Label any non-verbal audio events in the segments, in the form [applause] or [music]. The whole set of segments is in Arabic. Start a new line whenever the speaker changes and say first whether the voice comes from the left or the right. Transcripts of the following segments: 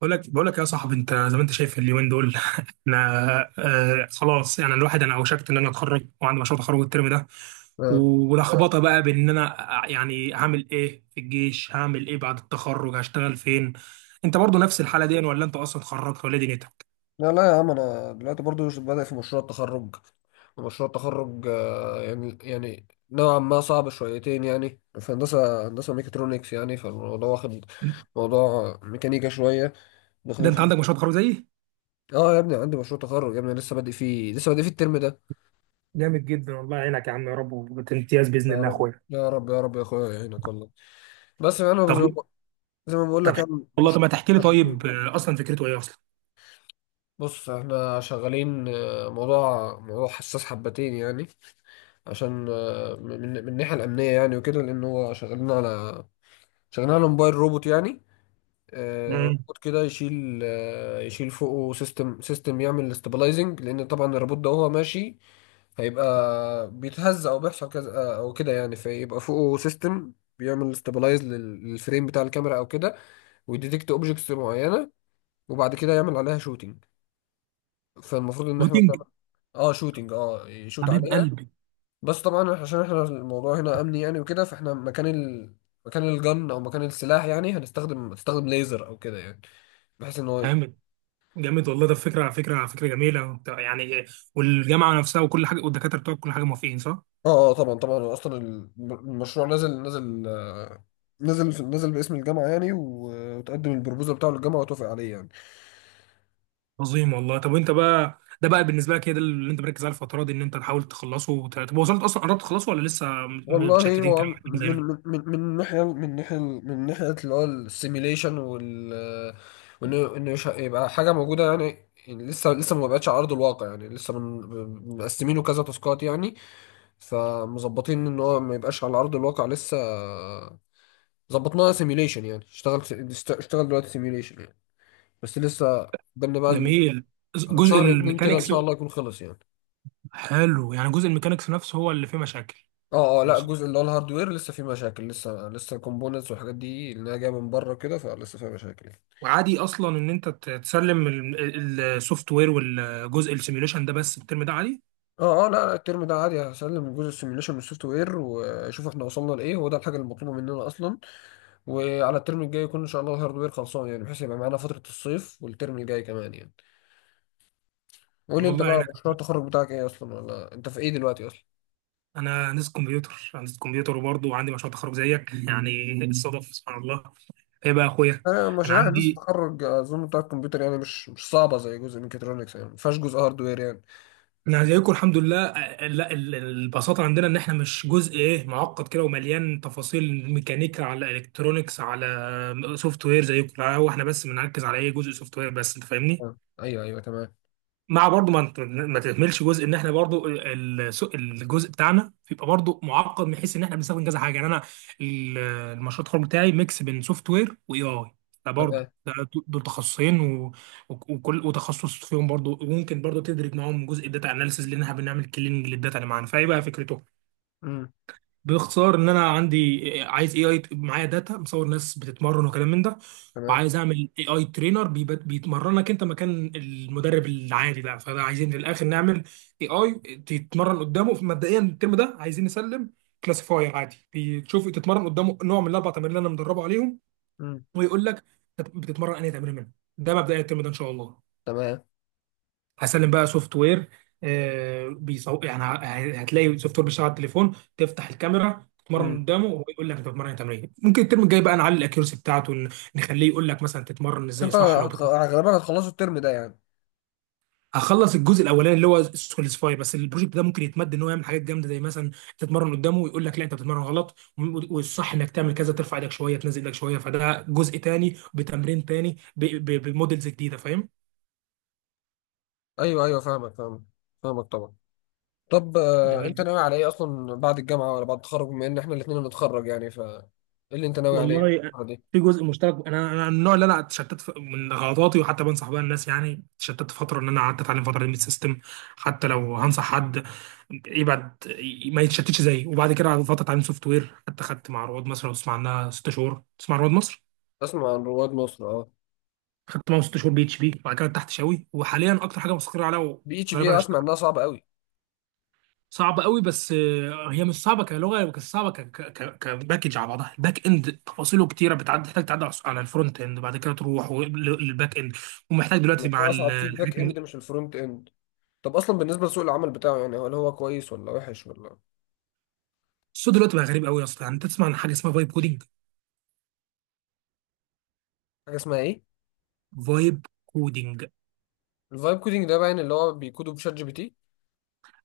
right: بقول لك يا صاحبي، انت زي ما انت شايف اليومين دول. [laughs] انا خلاص، يعني الواحد انا اوشكت ان انا اتخرج وعندي مشروع تخرج الترم ده،
left: آه.
right: ولخبطه بقى بان انا يعني هعمل ايه في الجيش، هعمل ايه بعد التخرج، هشتغل فين؟ انت برضو نفس الحاله دي ولا انت اصلا اتخرجت ولا إيه دنيتك؟
left: لا لا يا عم انا دلوقتي برضو بدأ في مشروع التخرج. ومشروع التخرج نوعا ما صعب شويتين يعني، في هندسة ميكاترونكس يعني، فالموضوع واخد موضوع ميكانيكا شوية،
right: ده
left: داخلين
right: انت
left: في.
right: عندك مشروع تخرج زيي؟
left: اه يا ابني، عندي مشروع تخرج يا ابني، لسه بادئ فيه لسه بادئ فيه الترم ده.
right: جامد جدا، والله يعينك يا عم، يا رب وبتمتياز باذن
left: يا
right: الله يا
left: رب
right: اخويا.
left: يا رب يا رب يا اخويا يعينك والله. بس انا
right: طب.
left: زي ما بقول
right: طب.
left: لك يعني،
right: والله
left: مش
right: طب ما تحكي لي
left: حبتين
right: طيب،
left: يعني.
right: اصلا فكرته ايه اصلا؟
left: بص احنا شغالين موضوع حساس حبتين يعني، عشان من الناحيه الامنيه يعني وكده، لان هو شغالين على موبايل روبوت يعني.
right: امم
left: روبوت كده يشيل يشيل فوقه سيستم يعمل استابلايزنج، لان طبعا الروبوت ده وهو ماشي هيبقى بيتهز او بيحصل كذا، او كده يعني، فيبقى فوقه سيستم بيعمل استابلايز للفريم بتاع الكاميرا او كده، ويديتكت اوبجكتس معينه، وبعد كده يعمل عليها شوتينج. فالمفروض ان احنا.
right: روتين.
left: اه شوتينج، اه يشوت
right: حبيب
left: عليها.
right: قلبي.
left: بس طبعا عشان احنا الموضوع هنا امني يعني وكده، فاحنا مكان الجن او مكان السلاح، يعني هنستخدم ليزر او كده يعني، بحيث ان هو
right: فاهم. جامد والله، ده فكره جميله وبتاع- يعني والجامعه نفسها وكل حاجه والدكاتره بتوعك كل حاجه موافقين صح؟
left: اه طبعا، هو اصلا المشروع نزل نزل آه، نزل نزل باسم الجامعه يعني، وتقدم البروبوزال بتاعه للجامعه وتوافق عليه يعني.
right: عظيم والله. طب وانت بقى ده بقى بالنسبه لك، هي ده اللي انت مركز عليه الفتره دي ان انت تحاول تخلصه وت- طب وصلت اصلا، قربت تخلصه ولا لسه
left: والله
right: متشتتين
left: هو
right: كده؟
left: من
right: زي ما-
left: من من من ناحية من ناحية من ناحية اللي هو السيميليشن وال. وإن مش يبقى حاجة موجودة يعني، يعني لسه ما بقتش على أرض الواقع يعني، لسه من مقسمينه كذا تاسكات يعني. فمظبطين إن هو ما يبقاش على أرض الواقع لسه، ظبطناها سيميليشن يعني، اشتغل اشتغل دلوقتي سيميليشن يعني. بس لسه قدامنا بقى
right: جميل. جزء
left: شهر اتنين كده، إن
right: الميكانيكس.
left: شاء الله يكون خلص يعني.
right: حلو، يعني جزء الميكانيكس نفسه هو اللي فيه مشاكل؟
left: اه لا، الجزء اللي هو الهاردوير لسه فيه مشاكل، لسه الكومبوننتس والحاجات دي اللي هي جايه من بره كده، فلسه فيها مشاكل يعني.
right: وعادي اصلا ان انت تسلم السوفت وير والجزء السيميوليشن ده بس الترم ده، عادي.
left: اه لا لا، الترم ده عادي هسلم جزء السيميوليشن من السوفت وير، واشوف احنا وصلنا لايه، هو ده الحاجه المطلوبه مننا اصلا. وعلى الترم الجاي يكون ان شاء الله الهاردوير خلصان يعني، بحيث يبقى معانا فتره الصيف والترم الجاي كمان يعني. قول
right: طب
left: لي انت
right: والله
left: بقى،
right: يعينك.
left: مشروع التخرج بتاعك ايه اصلا، ولا انت في ايه دلوقتي اصلا؟
right: انا هندسه كمبيوتر، وبرضه عندي مشروع تخرج زيك يعني. [laughs] الصدف سبحان الله. ايه بقى يا اخويا؟
left: انا
right: انا
left: مشاريع هندسه
right: عندي
left: التخرج اظن بتاع الكمبيوتر يعني، مش صعبه زي جزء ميكاترونكس يعني، ما فيهاش جزء هاردوير يعني.
right: انا زيكم الحمد لله، لا البساطه عندنا ان احنا مش جزء ايه معقد كده ومليان تفاصيل ميكانيكا على الكترونكس على سوفت وير زيكم، لا، هو احنا بس بنركز على ايه، جزء سوفت وير بس، انت فاهمني.
left: ايوه ايوه تمام.
right: مع برضو ما انت ما تهملش جزء ان احنا برضو الجزء بتاعنا بيبقى برضو معقد من حيث ان احنا بنستخدم كذا حاجه، يعني انا المشروع التخرج بتاعي ميكس بين سوفت وير واي اي،
left: تمام.
right: فبرضو ده دول تخصصين وتخصص فيهم برضو، وممكن برضو تدرك معاهم جزء الداتا اناليسز لانها بنعمل كليننج للداتا اللي معانا. فايه بقى فكرته؟
left: امم.
right: باختصار ان انا عايز اي اي معايا داتا مصور ناس بتتمرن وكلام من ده،
left: تمام.
right: وعايز اعمل اي اي ترينر بيتمرنك انت مكان المدرب العادي بقى، فده عايزين في الاخر نعمل اي اي تتمرن قدامه. مبدئيا الترم ده عايزين نسلم كلاسيفاير عادي بتشوف تتمرن قدامه نوع من الاربع تمارين اللي انا مدربه عليهم،
left: مم.
right: ويقول لك بتتمرن انهي تمرين منهم. ده مبدئيا الترم ده ان شاء الله.
left: تمام.
right: هسلم بقى سوفت وير، يعني هتلاقي سوفت وير بيشتغل على التليفون، تفتح الكاميرا تتمرن
left: مم.
right: قدامه وهو يقول لك انت بتتمرن تمرين. ممكن الترم الجاي بقى نعلي الاكيورسي بتاعته، نخليه يقول لك مثلا تتمرن ازاي
left: انت
right: صح لو
left: غالبا هتخلصوا الترم ده يعني.
right: هخلص الجزء الاولاني اللي هو سكولسفاي، بس البروجكت ده ممكن يتمد ان هو يعمل حاجات جامده زي مثلا تتمرن قدامه ويقول لك لا انت بتتمرن غلط، والصح انك تعمل كذا، ترفع ايدك شويه تنزل ايدك شويه، فده جزء تاني بتمرين تاني بموديلز جديده، فاهم؟
left: ايوه ايوه، فاهمك فاهمك، فاهمك طبعا. طب انت
right: جميل
left: ناوي على ايه اصلا بعد الجامعه ولا بعد التخرج؟ بما ان احنا الاثنين هنتخرج يعني، ف ايه اللي انت ناوي عليه
right: والله.
left: الفتره دي؟
right: في جزء مشترك، انا من النوع اللي انا اتشتت من غلطاتي، وحتى بنصح بيها الناس يعني. اتشتت فتره ان انا قعدت اتعلم فتره ليميت سيستم، حتى لو هنصح حد يبعد ما يتشتتش زيي. وبعد كده قعدت فتره اتعلم سوفت وير، حتى خدت مع رواد مصر لو تسمع عنها، 6 شهور تسمع عن رواد مصر؟
left: اسمع عن رواد مصر، اه.
right: خدت معاهم 6 شهور بي اتش بي، وبعد كده تحت شاوي، وحاليا اكتر حاجه مستقر عليها
left: بي اتش بي،
right: وغالبا
left: اسمع انها صعبه قوي.
right: صعبه قوي. بس هي مش صعبه كلغه، بس صعبه كباكج على بعضها. الباك اند تفاصيله كتيره بتعدي، تحتاج تعدي على الفرونت اند، بعد كده تروح للباك اند. ومحتاج دلوقتي مع
left: اصعب في الباك
right: الحاجات
left: اند مش الفرونت اند؟ طب اصلا بالنسبه لسوق العمل بتاعه يعني، هل هو كويس ولا وحش ولا؟
right: الصوت دلوقتي بقى غريب قوي يا اسطى، يعني انت تسمع عن حاجه اسمها فايب كودينج؟
left: حاجه اسمها ايه؟
right: فايب كودينج.
left: الفايب كودينج ده باين اللي هو بيكودوا بشات جي بي تي.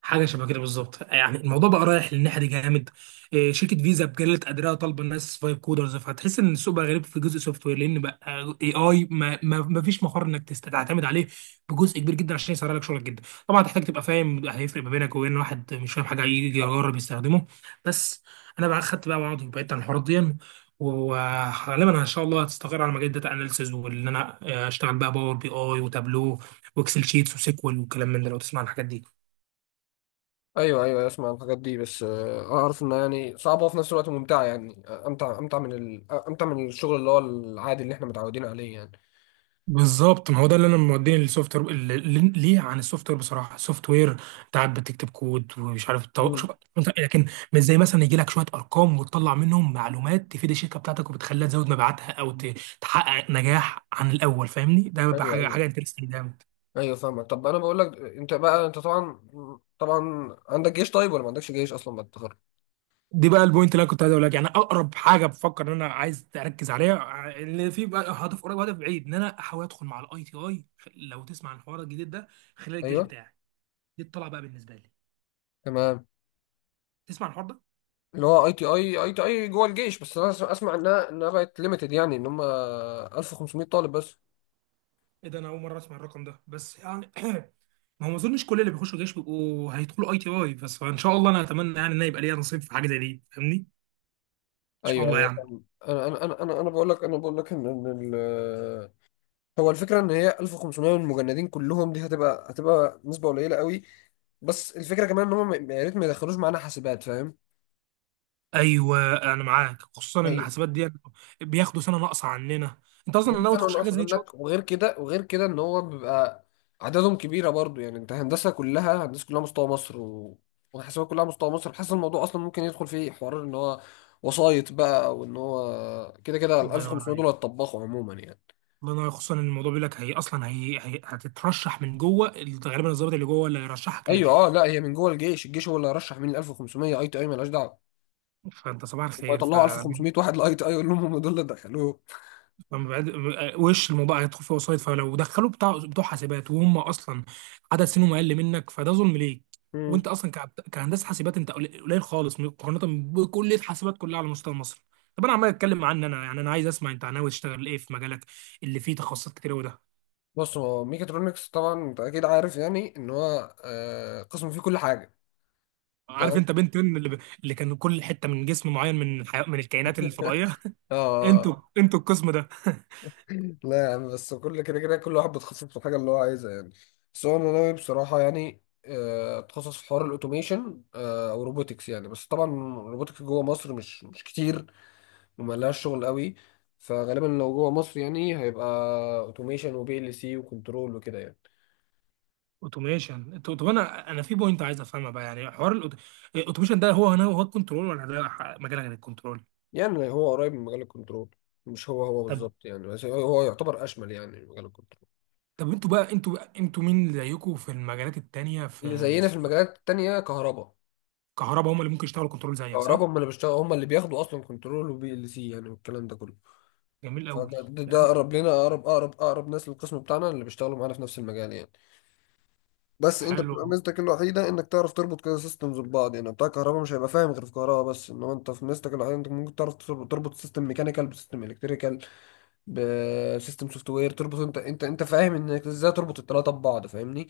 right: حاجه شبه كده بالظبط، يعني الموضوع بقى رايح للناحيه دي جامد. إيه، شركه فيزا بجلت قدرها طالبه الناس فايب كودرز، فهتحس ان السوق بقى غريب في جزء سوفت وير لان بقى اي اي ما فيش مفر انك تعتمد عليه بجزء كبير جدا عشان يسرع لك شغلك جدا. طبعا هتحتاج تبقى فاهم، هيفرق ما بينك وبين واحد مش فاهم حاجه يجي يجرب يستخدمه بس. انا بقى خدت بقى وعض وبعدت عن الحوارات دي، وغالبا ان شاء الله هتستقر على مجال داتا اناليسز، وان انا اشتغل بقى باور بي اي وتابلو واكسل شيتس وسيكوال والكلام من ده لو تسمع عن الحاجات دي.
left: ايوه ايوه أيوة، اسمع عن الحاجات دي، بس اعرف انها يعني صعبه وفي نفس الوقت ممتعه يعني، امتع من الشغل اللي هو العادي اللي احنا متعودين عليه يعني.
right: بالظبط، ما هو ده اللي انا موديني للسوفت وير، ليه عن السوفت وير بصراحه؟ السوفت وير انت قاعد بتكتب كود ومش عارف
left: مم.
right: شوف لكن مش زي مثلا يجي لك شويه ارقام وتطلع منهم معلومات تفيد الشركه بتاعتك وبتخليها تزود مبيعاتها او تحقق نجاح عن الاول، فاهمني؟ ده بيبقى
left: ايوه
right: حاجه
left: ايوه.
right: حاجه انترستنج جامد.
left: ايوه فاهمك. طب انا بقول لك، انت طبعا طبعا عندك جيش طيب ولا ما عندكش جيش اصلا بعد التخرج؟
right: دي بقى البوينت اللي انا كنت عايز اقول لك، يعني اقرب حاجه بفكر ان انا عايز اركز عليها، اللي في بقى هدف قريب وهدف بعيد ان انا احاول ادخل مع الاي تي اي. لو تسمع عن الحوار الجديد ده، خلال الجيش
left: ايوه.
right: بتاعي. دي الطلعه بقى بالنسبه لي.
left: تمام.
right: تسمع عن الحوار ده؟
left: اللي هو اي تي اي جوه الجيش، بس انا اسمع انها بقت ليميتد يعني، ان هم 1500 طالب بس.
right: ايه ده، انا اول مره اسمع الرقم ده، بس يعني [clears throat] ما هو ما اظنش كل اللي بيخشوا الجيش بيبقوا هيدخلوا اي تي اي، بس فان شاء الله انا اتمنى يعني ان أنا يبقى ليا نصيب في حاجه زي دي فاهمني، ان شاء
left: ايوه
right: الله
left: ايوه
right: يعني.
left: فاهم. انا بقول لك، ان هو الفكرة ان هي 1500 من المجندين كلهم دي، هتبقى نسبة قليلة قوي. بس الفكرة كمان ان هم يا ريت ما يدخلوش معانا حاسبات، فاهم؟
right: ايوه انا معاك، خصوصا ان
left: هي-
right: حسابات دي بياخدوا سنه ناقصه عننا. انت اصلا
left: جايب
right: ناوي
left: سنة
right: تخش حاجه
left: ناقص
right: زي دي ان شاء
left: عندك،
right: الله؟
left: وغير كده وغير كده ان هو بيبقى عددهم كبيرة برضو يعني، انت هندسة كلها، هندسة كلها مستوى مصر، و... وحاسبات كلها مستوى مصر. بحس الموضوع اصلا ممكن يدخل فيه حوار ان هو وسايط بقى، وان هو كده كده ال
right: الله ينور
left: 1500 دول
right: عليك.
left: هيتطبخوا عموما يعني.
right: الله ينور عليك. خصوصا ان الموضوع بيقول لك هي اصلا هي هتترشح من جوه، غالبا الضابط اللي جوه اللي هيرشحك
left: ايوه. اه لا، هي من جوه الجيش، الجيش هو اللي هيرشح مين ال 1500، اي تي اي مالهاش دعوة.
right: فانت صباح
left: هم
right: الخير ف
left: يطلعوا 1500 واحد لاي تي اي، يقول لهم هم دول اللي دخلوه.
right: لما بعد وش الموضوع هيدخل فيه وسايط، فلو دخلوا بتوع حاسبات وهم اصلا عدد سنهم اقل منك فده ظلم ليك.
left: مم.
right: وانت اصلا كهندسه حاسبات انت قليل قليل خالص مقارنه بكليه حاسبات كلها على مستوى مصر. طب انا عمال اتكلم عني انا يعني، انا عايز اسمع انت ناوي تشتغل ايه في مجالك اللي فيه تخصصات كتير وده.
left: بص، هو ميكاترونكس طبعا انت اكيد عارف يعني ان هو قسم فيه كل حاجه.
right: عارف
left: تمام.
right: انت بنت ان اللي، اللي كان كل حته من جسم معين من من الكائنات الفضائيه. [laughs]
left: اه
right: انتوا القسم ده.
left: لا يا عم، بس كل كده كده كل واحد بيتخصص في الحاجه اللي هو عايزها يعني. بس هو انا ناوي بصراحه يعني، اتخصص في حوار الاوتوميشن، او روبوتكس يعني. بس طبعا الروبوتكس جوه مصر مش كتير وملهاش شغل قوي. فغالبا لو جوه مصر يعني هيبقى اوتوميشن وبي ال سي وكنترول وكده يعني.
right: اوتوميشن. طب انا في بوينت عايز افهمها بقى، يعني حوار الاوتوميشن ده هو هنا هو الكنترول، ولا ده مجال غير الكنترول؟
left: يعني هو قريب من مجال الكنترول، مش هو
right: طب.
left: بالظبط يعني، بس هو هو يعتبر اشمل يعني مجال الكنترول.
right: طب انتوا مين اللي زيكم في المجالات التانية،
left: اللي
right: في,
left: زينا
right: في
left: في المجالات التانية كهرباء.
right: الكهرباء؟ هم اللي ممكن يشتغلوا كنترول زيك
left: كهرباء
right: صح؟
left: هم اللي بيشتغلوا، هم اللي بياخدوا اصلا كنترول وبي ال سي يعني، والكلام ده كله.
right: جميل قوي.
left: فده ده ده
right: يعني
left: اقرب لنا، اقرب ناس للقسم بتاعنا، اللي بيشتغلوا معانا في نفس المجال يعني. بس انت
right: حلو.
left: بتبقى ميزتك الوحيده انك تعرف تربط كده سيستمز ببعض يعني. بتاع كهرباء مش هيبقى فاهم غير في كهرباء بس، انما انت في ميزتك الوحيده، انت ممكن تعرف تربط سيستم ميكانيكال بسيستم الكتريكال بسيستم سوفت وير، تربط. انت فاهم انك ازاي تربط الثلاثه ببعض، فاهمني؟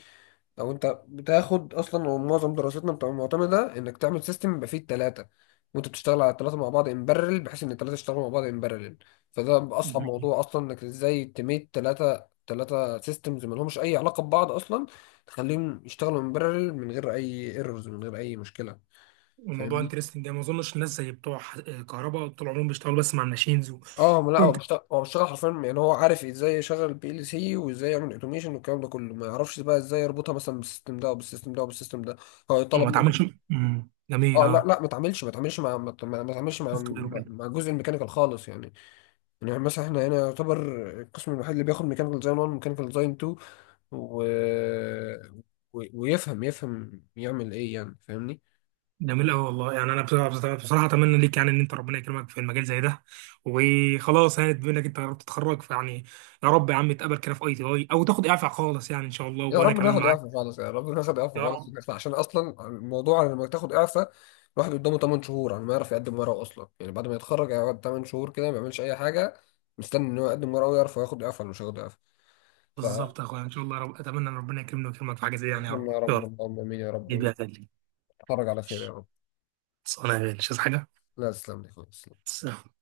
left: او انت بتاخد اصلا، ومعظم دراستنا بتبقى معتمده انك تعمل سيستم يبقى فيه الثلاثه، وانت بتشتغل على الثلاثه مع بعض ان بارلل، بحيث ان الثلاثه يشتغلوا مع بعض ان بارلل. فده اصعب
right: جميل.
left: موضوع اصلا، انك ازاي تميت ثلاثه، ثلاثه سيستمز ما لهمش اي علاقه ببعض اصلا، تخليهم يشتغلوا ان بارلل من غير اي ايرورز من غير اي مشكله،
right: الموضوع
left: فاهمني؟
right: انترستنج ده ما اظنش الناس زي بتوع كهرباء طول عمرهم بيشتغلوا بس مع الماشينز
left: اه ما لا، هو
right: وانت
left: بيشتغل هو بيشتغل حرفيا يعني، هو عارف ازاي يشغل البي ال سي وازاي يعمل اوتوميشن والكلام ده كله، ما يعرفش بقى ازاي يربطها مثلا بالسيستم ده او بالسيستم ده او بالسيستم ده. هو يطلب
right: وما تعملش.
left: منه.
right: جميل
left: اه لا
right: اه.
left: لا، ما تعملش ما تعملش مع ما تعملش مع
right: سوفت وير
left: مع
right: وكده.
left: مع جزء الميكانيكال خالص يعني. يعني مثلا احنا هنا يعتبر القسم الوحيد اللي بياخد ميكانيكال ديزاين 1 ميكانيكال ديزاين 2، و... و... ويفهم يفهم يعمل ايه يعني، فاهمني؟
right: جميل أوي والله. يعني أنا بصراحة أتمنى ليك يعني إن أنت ربنا يكرمك في المجال زي ده. وخلاص يعني بما إنك أنت قربت تتخرج فيعني. يا رب يا عم تقابل كده في أي تي أي أو تاخد إعفاء خالص يعني إن شاء الله،
left: يا
right: وأنا
left: رب
right: كمان
left: ناخد إعفاء
right: معاك.
left: خالص، يا رب ناخد إعفاء
right: يا
left: خالص
right: رب.
left: ونطلع، عشان أصلا الموضوع على لما تاخد إعفاء الواحد قدامه 8 شهور على ما يعرف يقدم ورقه أصلا يعني. بعد ما يتخرج هيقعد 8 شهور كده ما بيعملش أي حاجة، مستني إن هو يقدم ورقه ويعرف هو ياخد إعفاء ولا مش هياخد إعفاء، فاكرم.
right: بالظبط يا أخويا إن شاء الله، يا رب أتمنى إن ربنا يكرمني ويكرمك في حاجة زي دي، يعني يا
left: يا
right: رب يا
left: رب،
right: رب.
left: اللهم آمين يا
right: جيب
left: رب،
right: يا تاني.
left: ويتخرج على خير يا رب.
right: خلاص، أنا يا غالي. مش عايز حاجة.
left: لا تسلم لي خالص.
right: سلام.